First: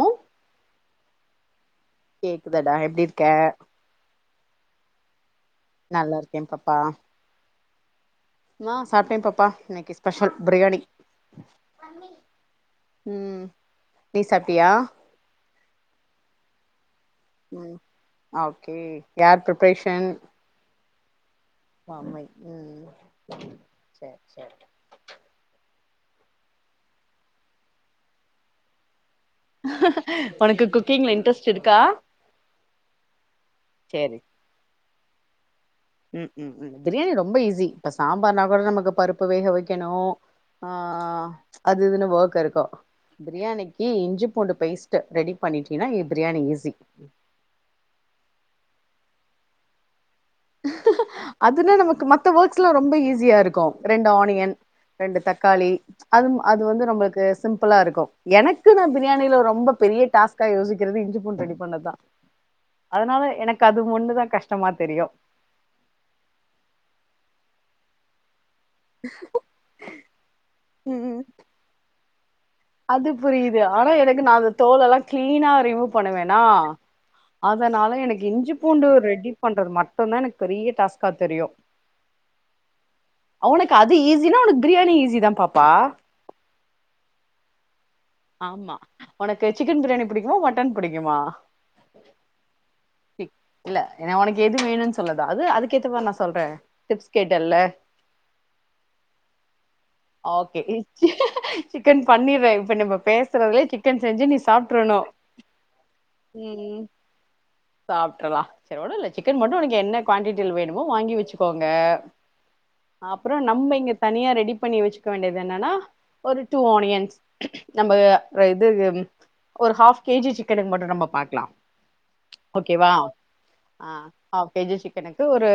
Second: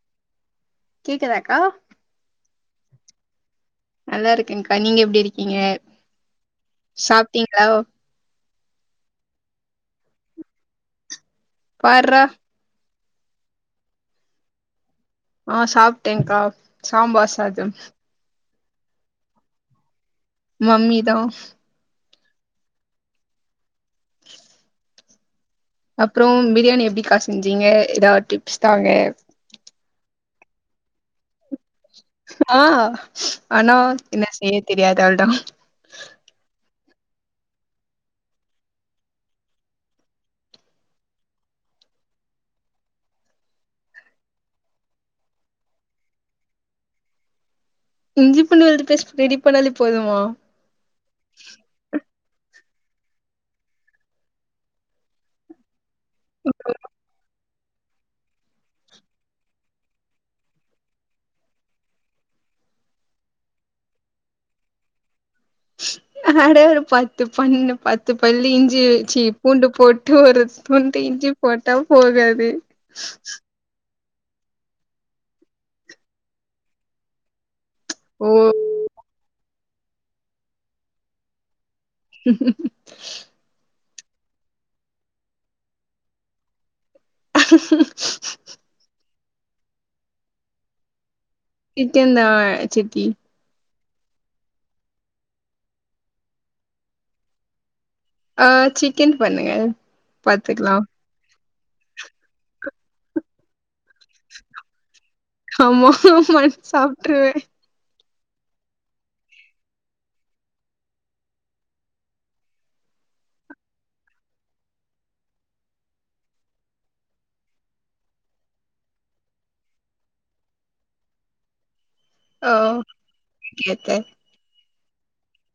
ஒ கேக்குதாக்கா கேக்குதாடா எப்டி இருக்க நல்லா இருக்கேங்க்கா நீங்க எப்டி இருக்கீங்க நல்லாருக்கே பாப்பா சாப்ட்டீங்களா ஆ சாப்டே பாப்பா இன்னைக்கு ஸ்பெஷல் பிரியாணி பார்ரா ம் நீ சாப்ட்டியா ஆ சாப்ட்டேங்கா சாம்பார் சாதம் ம் ஓகே யார் ப்ரிப்பரேஷன் மம்மி தா ஆமை ம் சர் சர் அப்புறோ பிரியாணி எப்டி கா செஞ்சீங்க ஏதாது டிப்ஸ் தாங்க ஒனக்கு குக்கிங்ல இன்ட்ரெஸ்ட் இருக்கா ஆ ஆனா சேரி என்ன செய்ய தெரியாது அவள்தா ம் ம் ம் பிரியாணி ரொம்ப ஈஸி இப்ப சாம்பார்னா கூட நமக்கு பருப்பு வேக வெக்கணு ஆ அது இதுனு வோக் இருக்கு பிரியாணிக்கு இஞ்சி பூண்டு பேஸ்ட்டு ரெடி பண்ணிட்டீன்னா இ பிரியாணி ஈஸி இஞ்சி பூண்டு விழுது பேஸ்ட் ரெடி பண்ணாலே போதுமா அதுனா நமக்கு மத்த ஒர்க்ஸ் எல்லா ரொம்ப ஈஸியா இருக்கு ரெண்டு ஆனியன் ரெண்டு தக்காளி அது அது வந்து நம்மளுக்கு சிம்பிளா இருக்கு எனக்கு நா பிரியாணியில ரொம்ப பெரிய டாஸ்கா யோசிக்கிறது இஞ்சிப்பூண் ரெடி பண்ணதா அதனால எனக்கு அது ஒன்னுதா கஷ்டமா தெரியு அட பத்து பண்ணு பத்து பல்லு இ்ஞ்சி சீ பூண்டு போட்டு ஒரு துண்டு இஞ்சி போட்டா போதாது அது புரியுது ஆனா எனக்கு நா அந்த தோலெல்லா கிளீனா ரிமூவ் பண்ணுவேனா அதனால எனக்கு ஓ இஞ்சி பூண்டு ரெடி பண்றது மட்டுந்தா எனக்கு பெரிய டாஸ்க்கா தெரியு [inaudible] ஒனக்கு அது ஈஸினா ஒனக்கு பிரியாணி ஈஸிதா பாப்பா ஆமா ஒனக்கு சிக்கன் பிரியாணி புடிக்குமா மட்டன் புடிக்குமா சிக்கன்தா சித்தி இல்ல ஏனா ஒனக்கு எது வேணுனு சொல்லதா அது அதுக்கேத்த மாரி நா சொல்றே டிப்ஸ் கேட்டேல்ல அ சிக்கன் பண்ணுங்க ஓகே பாத்துக்கலா சிக்கன் பண்ணிருரே இப்ப நம்ம பேசுறதுலயே சிக் சிக்கன் செஞ்சு நீ சாப்ட்ரணு ஆமா ஆமான்னு ம் சாப்ட்டுருவேன். சாப்ட்ரலா சரி ஒண்ணு இல்ல சிக்கன் மட்டு ஒனக்கு என்ன குவான்டிட்டில வேணுமோ வாங்கி வச்சுக்கோங்க அப்றோ நம்ம இங்க தனியா ரெடி பண்ணி வெச்சுக்க வேண்டியது என்னன்னா ஒரு டூ ஆனியன்ஸ் நம்ப இது ஒரு ஹாஃப் கேஜி சிக்கனுக்கு மட்டு நம்ம பாக்லா ஓ ஓகேவா ஓகே அ ஓகே. ஆஃப் கேஜி சிக்கனுக்கு ஒரு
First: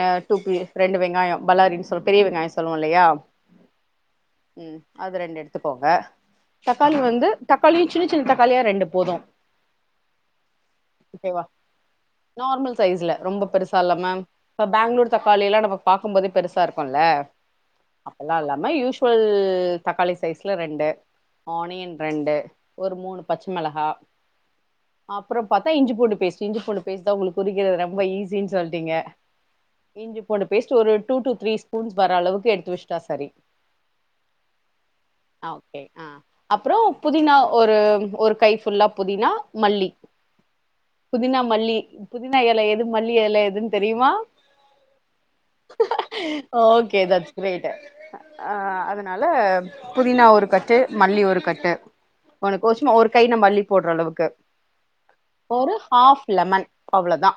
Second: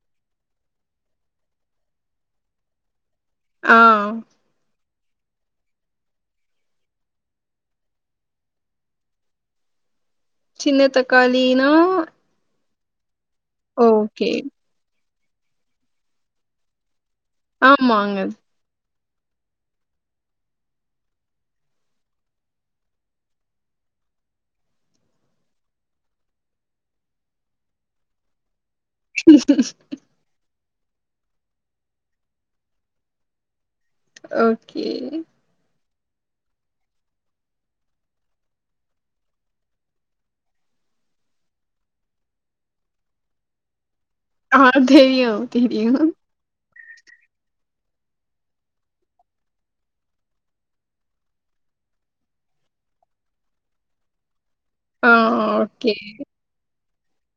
ஆ டூ பி ரெண்டு வெங்காயொ பல்லாரினு சொல் பெரிய வெங்காய சொல்லுவோலையா ஆ ம் அது ரெண்டு எடுத்துக்கோங்க தக்காளி வந்து தக்காளியு சின்னச் சின்ன தக்காளியா ரெண்டு போது சின்ன ஓகேவா தக்காளினா நார்மல் சைஸ்ல ரொம்ப பெருசா இல்லாம ஓகே. இப்ப பேங்ளூர் தக்காளில்லா நம்ம பாக்கும் போதே பெருசா இருக்குல்ல ஆமாங்க மாரி யூஷ்வல் தக்காளி சைஸ்ல ரெண்டு ஆனியன் ரெண்டு ஒரு மூணு பச்ச மெளகா அப்றோ பாத்தா இஞ்சிபூண்டு பேஸ்ட்டு இஞ்சிபூண்டு பேஸ்ட்டுதா உங்களுக்கு உரிக்கறது ரொம்ப ஈஸின்னு சொல்ட்டீங்க [inaudible] இஞ்சி பூண்டு பேஸ்ட் ஒரு டூ டூ த்ரீ ஸ்பூன்ஸ் வர அளவுக்கு எடுத்து வெச்சுட்டா சரி ஓகே அ அ அப்றோ புதினா ஒரு ஒரு கை ஃபுல்லா புதினா மல்லி புதினா மல்லி புதினா எலை எது மல்லி எலை எதுன்னு தெரியுமா அ தெரியு தெரியு ஓகே தட்ஸ் கிரேட் அ அதனால புதினா ஒரு கட் ட்டு மல்லி ஒரு கட்டு உனக்கு சும்மா ஒரு கை ‌நம்ம அள்ளிப் போடுற அளவுக்கு ஆ ஒரு ஓகே. ஹாஃப் லெமன் அவ்ளோதா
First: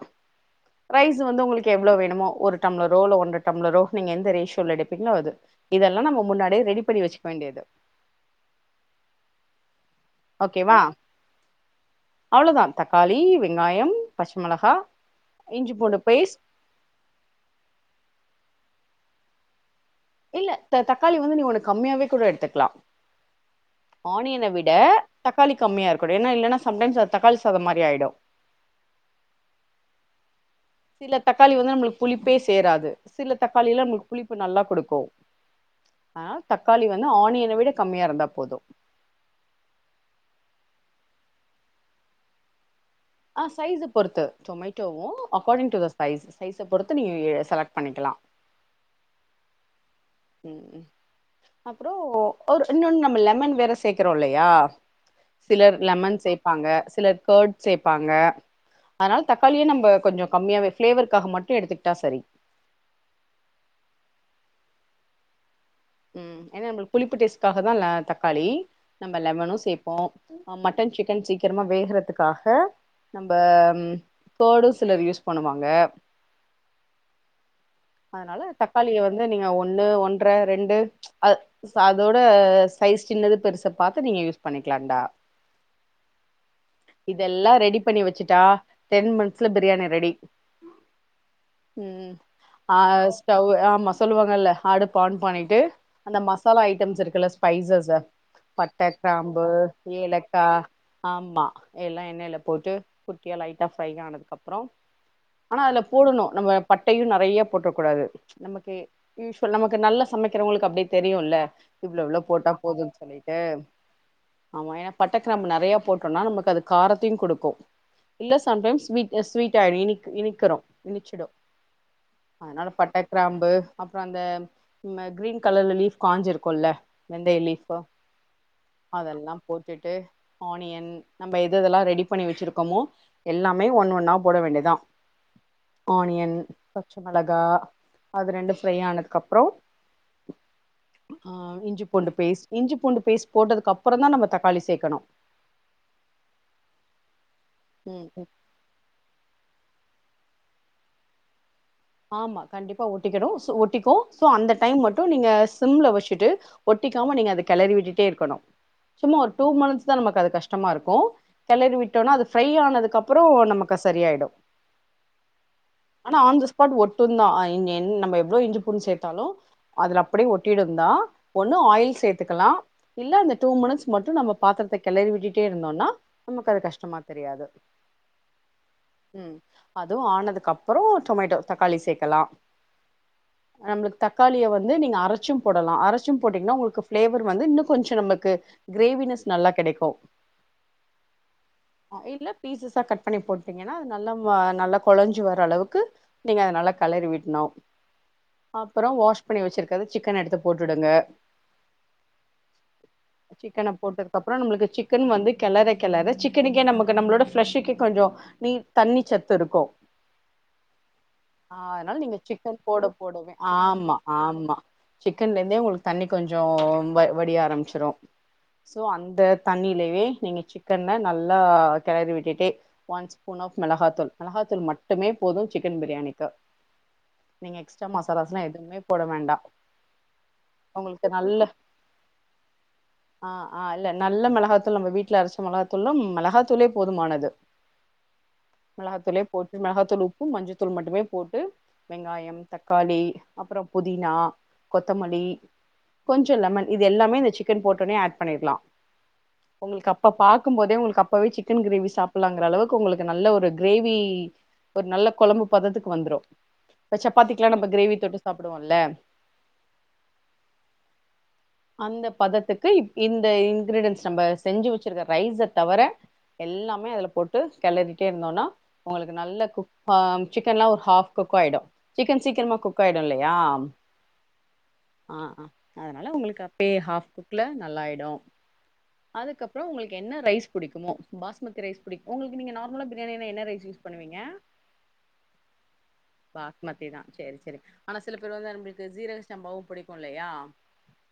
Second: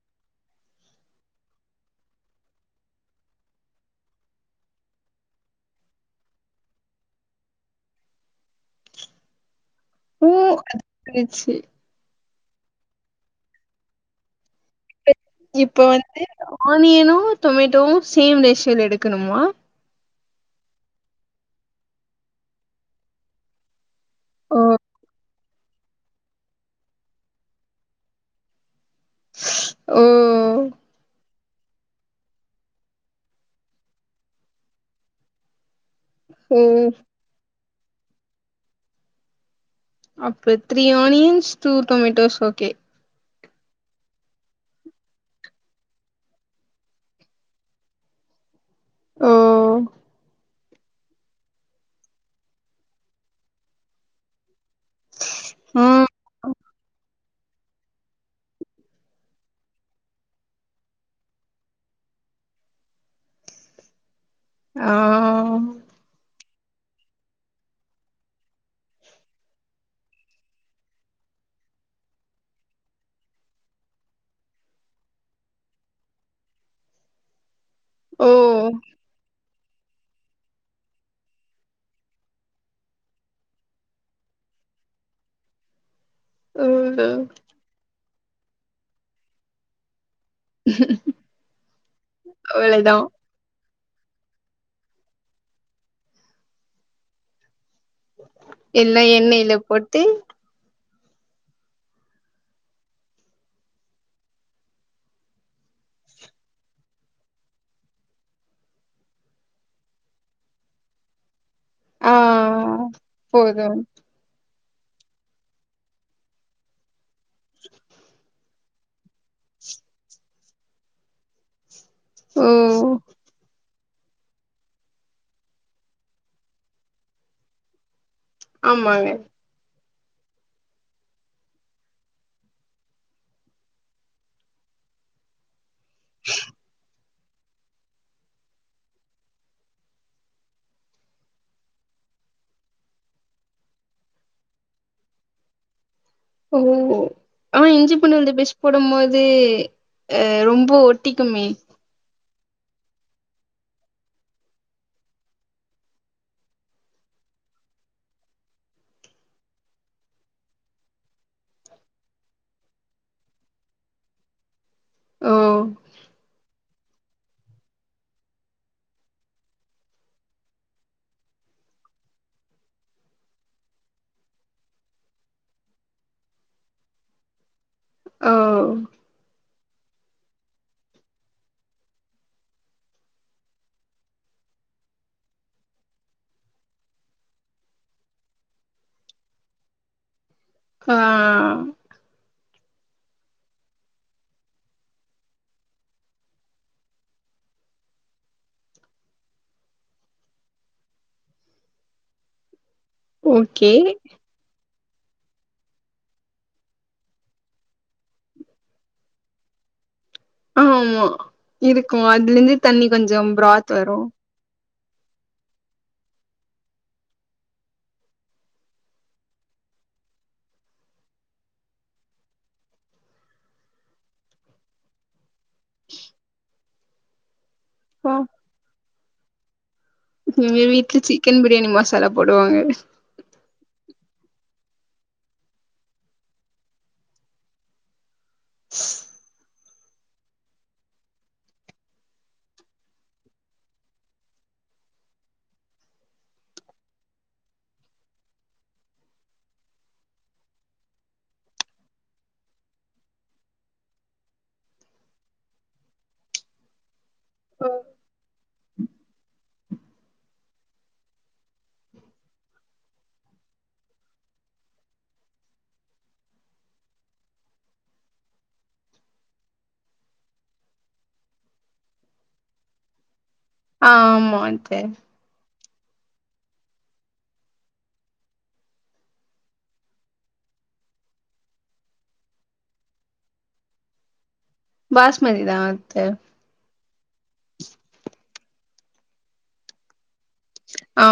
ரைஸ் வந்து உங்களுக்கு எவ்ளோ வேணுமோ ஒரு டம்ளரோ இல்ல ஒன்ற டம்ளரோ நீங்க எந்த ரேஷியோல எடுப்பீங்களோ அது இதெல்லா நம்ம முன்னாடியே ரெடி பண்ணி வெச்சுக்க வேண்டியது ஓ! ஓகேவா அது புரிச்சு. அவ்ளோதா தக்காளி வெங்காயம் பச்ச மெளகா இப்ப வந்து ஆனியனு டொமேட்டோவு சேம் ரேஷியோல எடுக்கணுமா இல்ல தக்காளி வந்து நீ ஒன்னு கம்மியாவே கூட எடுத்துக்கலா ஆனியன ஓ! விட தக்காளி கம்மியா இருக்கனு ஏன்னா இல்லன்னா சம் டைம்ஸ் அது தக்காளி சாதம் மாதிரி ஆயிடு ஓ சில தக்காளி வந்து நம்ளுக்கு புளிப்பே சேராது சில தக்காளி எல்லா நம்ளுக்கு புளிப்பு நல்லா குடுக்கு ஆனா ஓ! தக்காளி வந்து ஆனியன விட கம்மியா இருந்தா போதும் அப்பே three onions two tomatoes okay ஆ சைஸா பொறுத்து டொமேட்டோவும் அகார்டிங் டு த சைஸ் சைஸா பொறுத்து நீங்க செலக்ட் பண்ணிக்கலா ஓ அப்றோ ஒரு இன்னொன்னு நம்ம லெமன் வேற சேக்றோம் இல்லயா சிலர் ஆ. லெமன் சேப்பாங்க சிலர் கேர்ட் சேப்பாங்க அதனால தக்காளியே நம்ம கொஞ்சம் கம்மியாவே ஃளேவர்கக்காக மட்டும் எடுத்துக்கிட்டா சரி ஆ ம் ஏன்னா நம்ளுக்கு புளிப்பு டேஸ்ட்காக தான் தக்காளி நம்ம லெவனும் சேப்போம் ஹ மட்டன் சிக்கன் சீக்கிரமா வேகறதுக்காக நம்ப ம் கேடு சிலர் யூஸ் பண்ணுவாங்க ஓ! அதனால தக்காளிய வந்து நீங்க ஒண்ணு ஒன்ரெ ரெண்டு அ அதோட சைஸ் சின்னது பெருசா பாத்து நீங்க யூஸ் பண்ணிக்கலான்டா ஓ! இதெல்லா ரெடி பண்ணி வெச்சிட்டா டென் மின்ஸ்ல பிரியாணி ரெடி ம் ஆ அவ்ளதான். ஸ்டவ் ஆமா சொல்லுவங்கல்ல ஆடுப்பு ஆன் பண்ணிட்டு அந்த மசாலா ஐட்டம்ஸ் இருக்குல்ல ஸ்பைஸஸு பட்ட எல்லா கிராம்பு எண்ணெயில போட்டு ஏலக் கா ஆமா எல்லாம் எண்ணெயில போட்டு குட்டியா லைட்டா ஃப்ரை ஆனதுக்கு அப்றோ ஆனா அதுல போடணு நம்ம பட்டையும் நெறைய போட்றக் கூடாது நமக்கு யூஸ்வல் நமக்கு நல்ல சமெக்கிறவங்களுக்கு அப்டே தெரியும்ல்ல இவ்ளோ ஆ இவ்ளோ போட்டா போதும்ன்னு சொல்லிட்டு போது ஆமா ஏனா பட்ட கிராம்பு நெறைய போட்டோம்னா நமக்கு அது காரத்தையும் கொடுக்கும் இல்ல சம்டைம்ஸ் ஸ்வீட் ஆய்டு இனிக் இனிக்கிறோம் இனிச்சிடும் ஓ அதனால பட்ட கிராம்பு அப்பறம் அந்த கிரீன் கலர்ல லீப் கஞ்சிருக்கும் இல்லா வெந்தய லீஃப் ஆமாங்க அதெல்லாம் போட்டுட்டு ஆனியன் நம்ம எத எதெல்லா ரெடி பண்ணி வெச்சிருக்கோமோ எல்லாமே ஒன்னு ஒன்னா போட வேண்டியதா ஆனியன் பச்ச மிளகா அது ரெண்டு ஃப்ரை ஆனதுக்கு அப்றோ ஆ இஞ்சி பூண்டு பேஸ்ட் இஞ்சி பூண்டு பேஸ்ட் போட்டதுக்கு அப்பறம் தான் நம்ம தக்காளி சேக்கணு ஓ ஆ இஞ்சி ம் பூண்டு ம் உள்ளி பெஸ்ட் போடும்போது ரொம்ப ஒட்டிக்குமே ஆமா கண்டிப்பா ஒட்டிக்கிடும் ஒட்டிக்கும் சோ அந்த டைம் மட்டும் நீங்க சிம்ல வெச்சுட்டு ஒட்டிக்காம நீங்க அத கிளறி விட்டுட்டே இருக்கணு சும்மா ஒரு டூ மிநீட்ஸ் தான் நமக்கு அது கஷ்டமா இருக்கு கிளறி விட்டோனா அது ஃப்ரை ஆனதுக்கு அப்பறோ நமக்கு அது சரியாயிடும் ஓ ஆனா ஆன் த ஸ்பாட் ஒட்டுந்தா அ இன் இன் நம்ம எவ்ளோ இஞ்சி பூண்டு சேத்தாலு அதுல அப்டியே ஒட்டிடும்ந்தா ஒண்ணு ஆயில் சேத்துக்கலாம் இல்ல இந்த டூ மினிட்ஸ் மட்டும் நம்ம பாத்திரத்தை கிளறி விட்டுட்டே இருந்தோன்னா நமக்கு அது கஷ்டமா தெரியாது ஹ ம் அதும் ஆனதுக்கு அப்பறம் டொமேட்டோ தக்காளி சேர்க்கலாம் நம்மளுக்கு தக்காளிய வந்து நீங்க அரைச்சும் போடலா அரைச்சும் போட்டீங்கன்னா உங்களுக்கு ஃப்ளேவர் வந்து இன்னும் கொஞ்சம் நமக்கு க்ரேவினஸ் நல்லா கெடைக்கு ஆ இல்ல பீசஸா கட் பண்ணி போட்டீங்கன்னா அது நல்லா வ நல்லா கொழஞ்சு வர அளவுக்கு நீங்க அத நல்ல களறி விட்டனும் அப்பறம் வாஷ் பண்ணி வெச்சிருக்கது சிக்கன் எடுத்து போட்டுடுங்க சிக்கன ஓகே போட்டு கப்பறம் நம்மளுக்கு சிக்கன் வந்து கிளற கிளற சிக்கனுக்கே நமக்கு நம்மளோட ஃப்ளஷுக்கே கொஞ்சோ நீர் தண்ணிச் சத்து இருக்கும் ஆமா ஆ இருக்கு அதனால நீங்க அதுல இருந்து சிக்கன் போட தண்ணி கொஞ்சோ போடவே பிராத் வரு சிக்கன்லருந்தே உங்களுக்கு தண்ணி கொஞ்சோ வ வடிய ஆரம்பிச்சிரு சோ அந்த தண்ணிலவே நீங்க சிக்கன நல்லா கெளறி விட்டுட்டே ஒன் ஸ்பூன் ஆஃப் மெளகாத்தூள் மெளகாத்தூள் மட்டுமே போது சிக்கன் பிரியாணிக்கு நீங்க எக்ஸ்ட்ரா ஆ மசாலாஸ்ல்லா எதுமே போட வேண்டா எங்க வீட்ல உங்களுக்கு சிக்கன் நல்ல பிரியாணி மசாலா போடுவாங்க ஆ ஆ இல்ல நல்ல மெளாகாத்தூள் நம்ம வீட்ல அரச்ச மெளகாத்தூள்னா ம் மெளகாத்தூளே போதுமானது மெளகாத்தூளே போட்டு மெளகாத்தூள் உப்பு மஞ்சத்தூள் மட்டுமே போட்டு வெங்காயம் தக்காளி அப்புறோ புதினா கொத்தமல்லி கொஞ்சோ லெமன் இது எல்லாமே இந்த சிக்கன் போட்டோனே ஆட் பண்ணிடலா உங்களுக்கு அப்ப பாக்கு போதே உங்களுக்கு அப்பவே சிக்கன் கிரேவி சாப்பிலாங்கிற அளவுக்கு உங்களுக்கு நல்ல ஒரு கிரேவி ஒரு நல்ல கொழம்பு பதத்துக்கு வந்துரு இப்ப சப்பாத்திகெல்லா நம்ம கிரேவி தொட்டு சாப் கூப்டுவோல அந்த பதத்துக்கு இந்த இன்கிரீடியன்ஸ் நம்ப செஞ்சு வச்சிருக்க ரைஸ தவர எல்லாமே அதுல போட்டு கெளறிட்டே இருந்தோனா உங்களுக்கு நல்ல குக் ஆ சிக்கன் எல்லா ஒரு ஹாஃப் குக் ஆயிடு சிக்கன் சீக்கிரமா குக் ஆயிடு இல்லையா ஆ ஆமாந் த்த ஆ ஆ அதனால உங்களுக்கு அப்பயே ஹாஃப் குக்ல நல்லாயிடு அதுக்கப்பறோ உங்களுக்கு என்ன ரைஸ் புடிக்குமோ பாஸ்மதி ரைஸ் புடிக்கு உங்களுக்கு நீங்க நார்மலா பிரியாணினா என்ன ரைஸ் யூஸ் பண்ணுவீங்க பாஸ்மதிதா அத்த பாஸ்மதி தா சேரி சேரி ஆனா சில பேர் வந்து நம்ளுக்கு ஜீரக சம்பாவு புடிக்கு இல்லையா ஆ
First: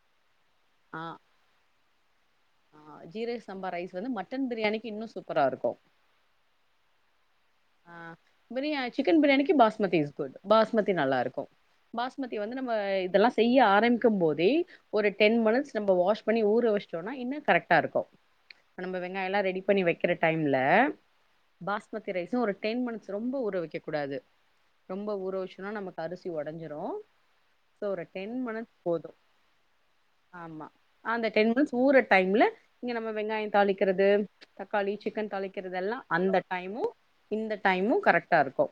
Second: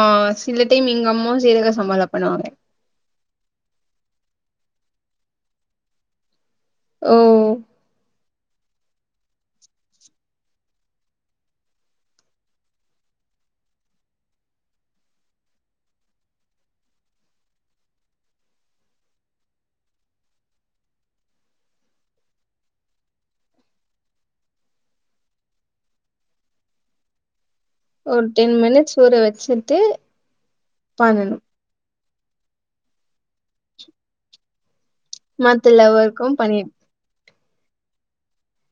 சில டைம் ஆ எங்க அம்மாவு சீரக சம்பாள பண்ணுவாங்க ஆ ஜீரக சாம்பா ரைஸ் வந்து மட்டன் பிரியாணிக்கு இன்னு சூப்பரா இருக்கு ஓ ஆ பிரியா சிக்கன் பிரியாணிக்கு பாஸ்மதி இஸ் குட் பாஸ்மதி நல்லா இருக்கு பாஸ்மதி வந்து நம்ம இதெல்லாம செய்ய ஆரம்பிக்கு போதே ஒரு டென் மினிட்ஸ் நம்ப வாஷ் பண்ணி ஊற வச்சுட்டோனா இன்னு கரெக்டா இருக்கு நம்ம இப்ப வெங்காய ல்லா ரெடி பண்ணி வைக்கிற டைம்ல பாஸ்மதி ரைஸு ஒரு டென் மினிட்ஸ் ரொம்ப ஊற வக்க கூடாது ரொம்ப ஊற வச்சோனா நமக்கு அரிசி ஒடஞ்சிரு ஒரு டென் மினிட்ஸ் ஊற வச்சுட்டு ஆமா அந்த பண்ணணு டென் மினிட்ஸ் ஊற டைம்ல இங்க நம்ம வெங்காய தாளிக்கிறது தக்காளி சிக்கன் மத்த தொலைக்கிறதெல்லா லெவருக்கு அந்த பண்ணி டைமு இந்த இன்னும் கரெக்ட்டா இருக்கும்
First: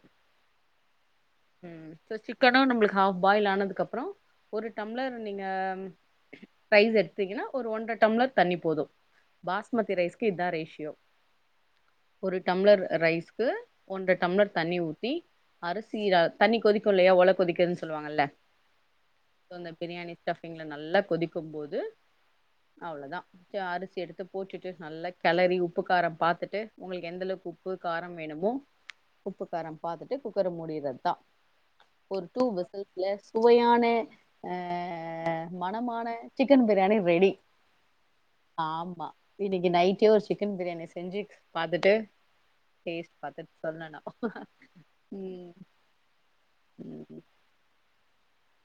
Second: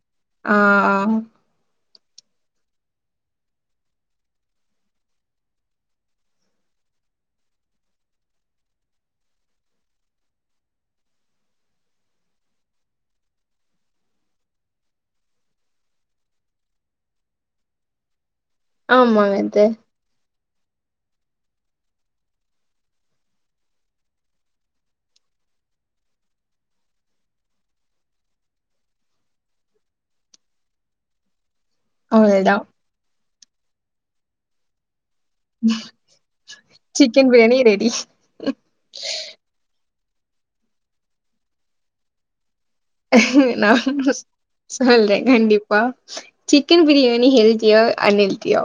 ஆ ஆ ம் சோ சிக்கனு நம்மளுக்கு ஹாஃப் பாயில் ஆனதுக்கு அப்பறோ ஒரு டம்ளர் நீங்க ரைஸ் எடுத்தீங்கன்னா ஒரு ஒன்றரை டம்ளர் தண்ணி போது பாஸ்மதி ரைஸ்க்கு இதா ரேஷியோ ஒரு டம்ளர் ரைஸ்க்கு ஒன்ற டம்ளர் தண்ணி ஊத்தி அரிசி த தண்ணி கொதிக்கு இல்லையா ஒல கொதிக்குதின்னு சொல்லுவாங்கல்ல ஆமாங்க சோ இது இந்த பிரியாணி ஸ்டஃபிங்ல நல்லா கொதிக்கு போது அவ்ளோதா ஜா அரிசி எடுத்து போட்டுட்டு நல்லா கெளரி உப்பு கார பாத்துட்டு உங்களுக்கு எந்த அளவுக்கு உப்பு கார வேணுமோ உப்பு கார பாத்துட்டு குக்கர மூடியறது தா ஒரு டூ அவ்ளதா விசில் இல்ல சுவையான அ மணமான chicken biryani chicken ready biryani ready ஆமா இன்னைக்கி நைட்டே ஒரு சிக்கன் பிரியாணி செஞ்சு பாத்துட்டு டேஸ்ட் பாத்துட்டு நா சொல்லணு மிஸ் சொல்றே ம் கண்டிப்பா சிக்கன் ம் பிரியாணி ஹெல்தியா அன்ஹெல்தியா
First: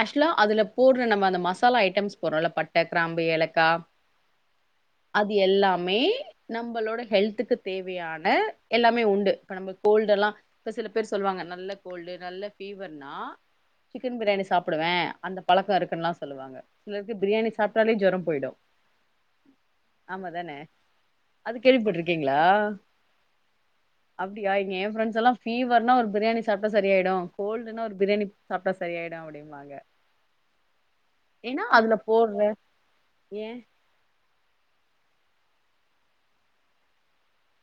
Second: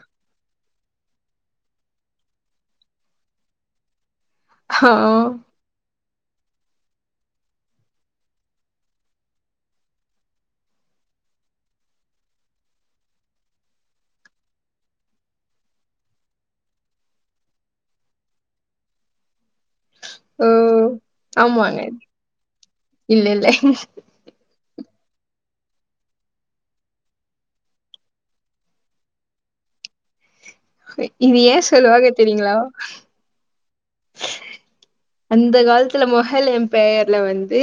ஆக்சுவ்லா அதுல போட்ற நம்ம அந்த மசாலா ஐட்டம்ஸ் போட்றோல பட்ட கிராம்பு ஏலக்கா ஆ அது எல்லாமே நம்மளோட ஹெல்த்துக்கு தேவையான எல்லாமே உண்டு இப்ப நம்ம கோல்டு எல்லா இப்ப சில பேர் சொல்லுவாங்க நல்ல கோல்டு நல்ல ஃபீவர்னா சிக்கன் பிரியாணி சாப்டுவே அந்த பழக்க இருக்குன்லா சொல்லுவாங்க சிலருக்கு பிரியாணி சாப்ட்டாலே ஜொர போயிடு உ ஆமா ஓ தான அது கேள்வி ஆமாங்க பட்டுருக்கீங்களா இல்ல இல்ல அப்டியா ஏ ஃரெண்ட்ஸ் எல்லா ஃபீவர்னா ஒரு பிரியாணி சாப்பிட்டா சரியாயிடு கோல்டுன்னா ஒரு பிரியாணி சாப்ட்டா சரி ஆயிடு அப்டிம்பாங்க இது ஏ ஏன்னா அதுல சொல்லுவாங்க போட்ற தெரியுங்களா ஏ அந்த காலத்துல மொஹல் எம்பயர்ல வந்து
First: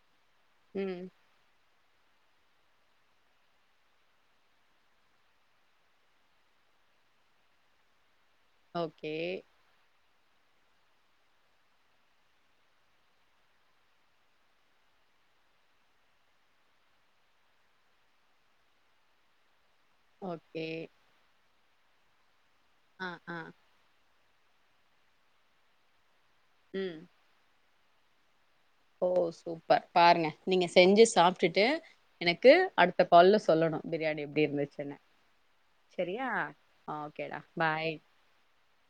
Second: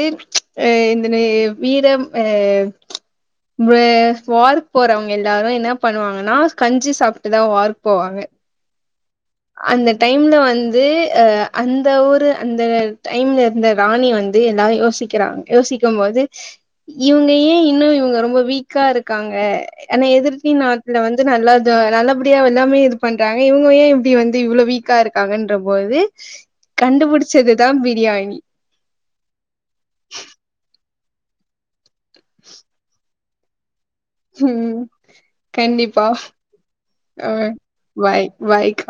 எ ம் இந்தனு வீரம் அ வெ வார்க் போறவங்க எல்லாரு என்ன பண்ணுவாங்கன்னா கஞ்சி சாப்பிட்டுதா வார்க்கு போவாங்க ஓகே அந்த டைம்ல வந்து அ அந்த ஊரு அந்த டைம்ல இருந்த ராணி வந்து எல்லாரு யோ யோசிக்கிறாங் யோசிக்கும் போது இவங்க ஏ இன்னு இவங்க ரொம்ப வீக்கா இருக்காங்க ஆனா எதிர்ரி ஓகே நாட்டுல வந்து நல்லாது நல்லபடியா எல்லாமே இது ஆ ஆ பண்றாங்க இவங்க ஏ து வந்து இவ்ளோ வீக்கா இருக்காங்கன்ற போது ம் கண்டுபிடிச்சது தா பிரியாணி ஓ சூப்பர் பாருங்க நீங்க செஞ்சு சாப்பிட்டுட்டு எனக்கு அடுத்த கால் ல சொல்லணு பிரியாணி எப்டி ம் இருந்துச்சுன்ன கண்டிப்பா செரியா ஆ ஓகேடா பாய் வய்க்க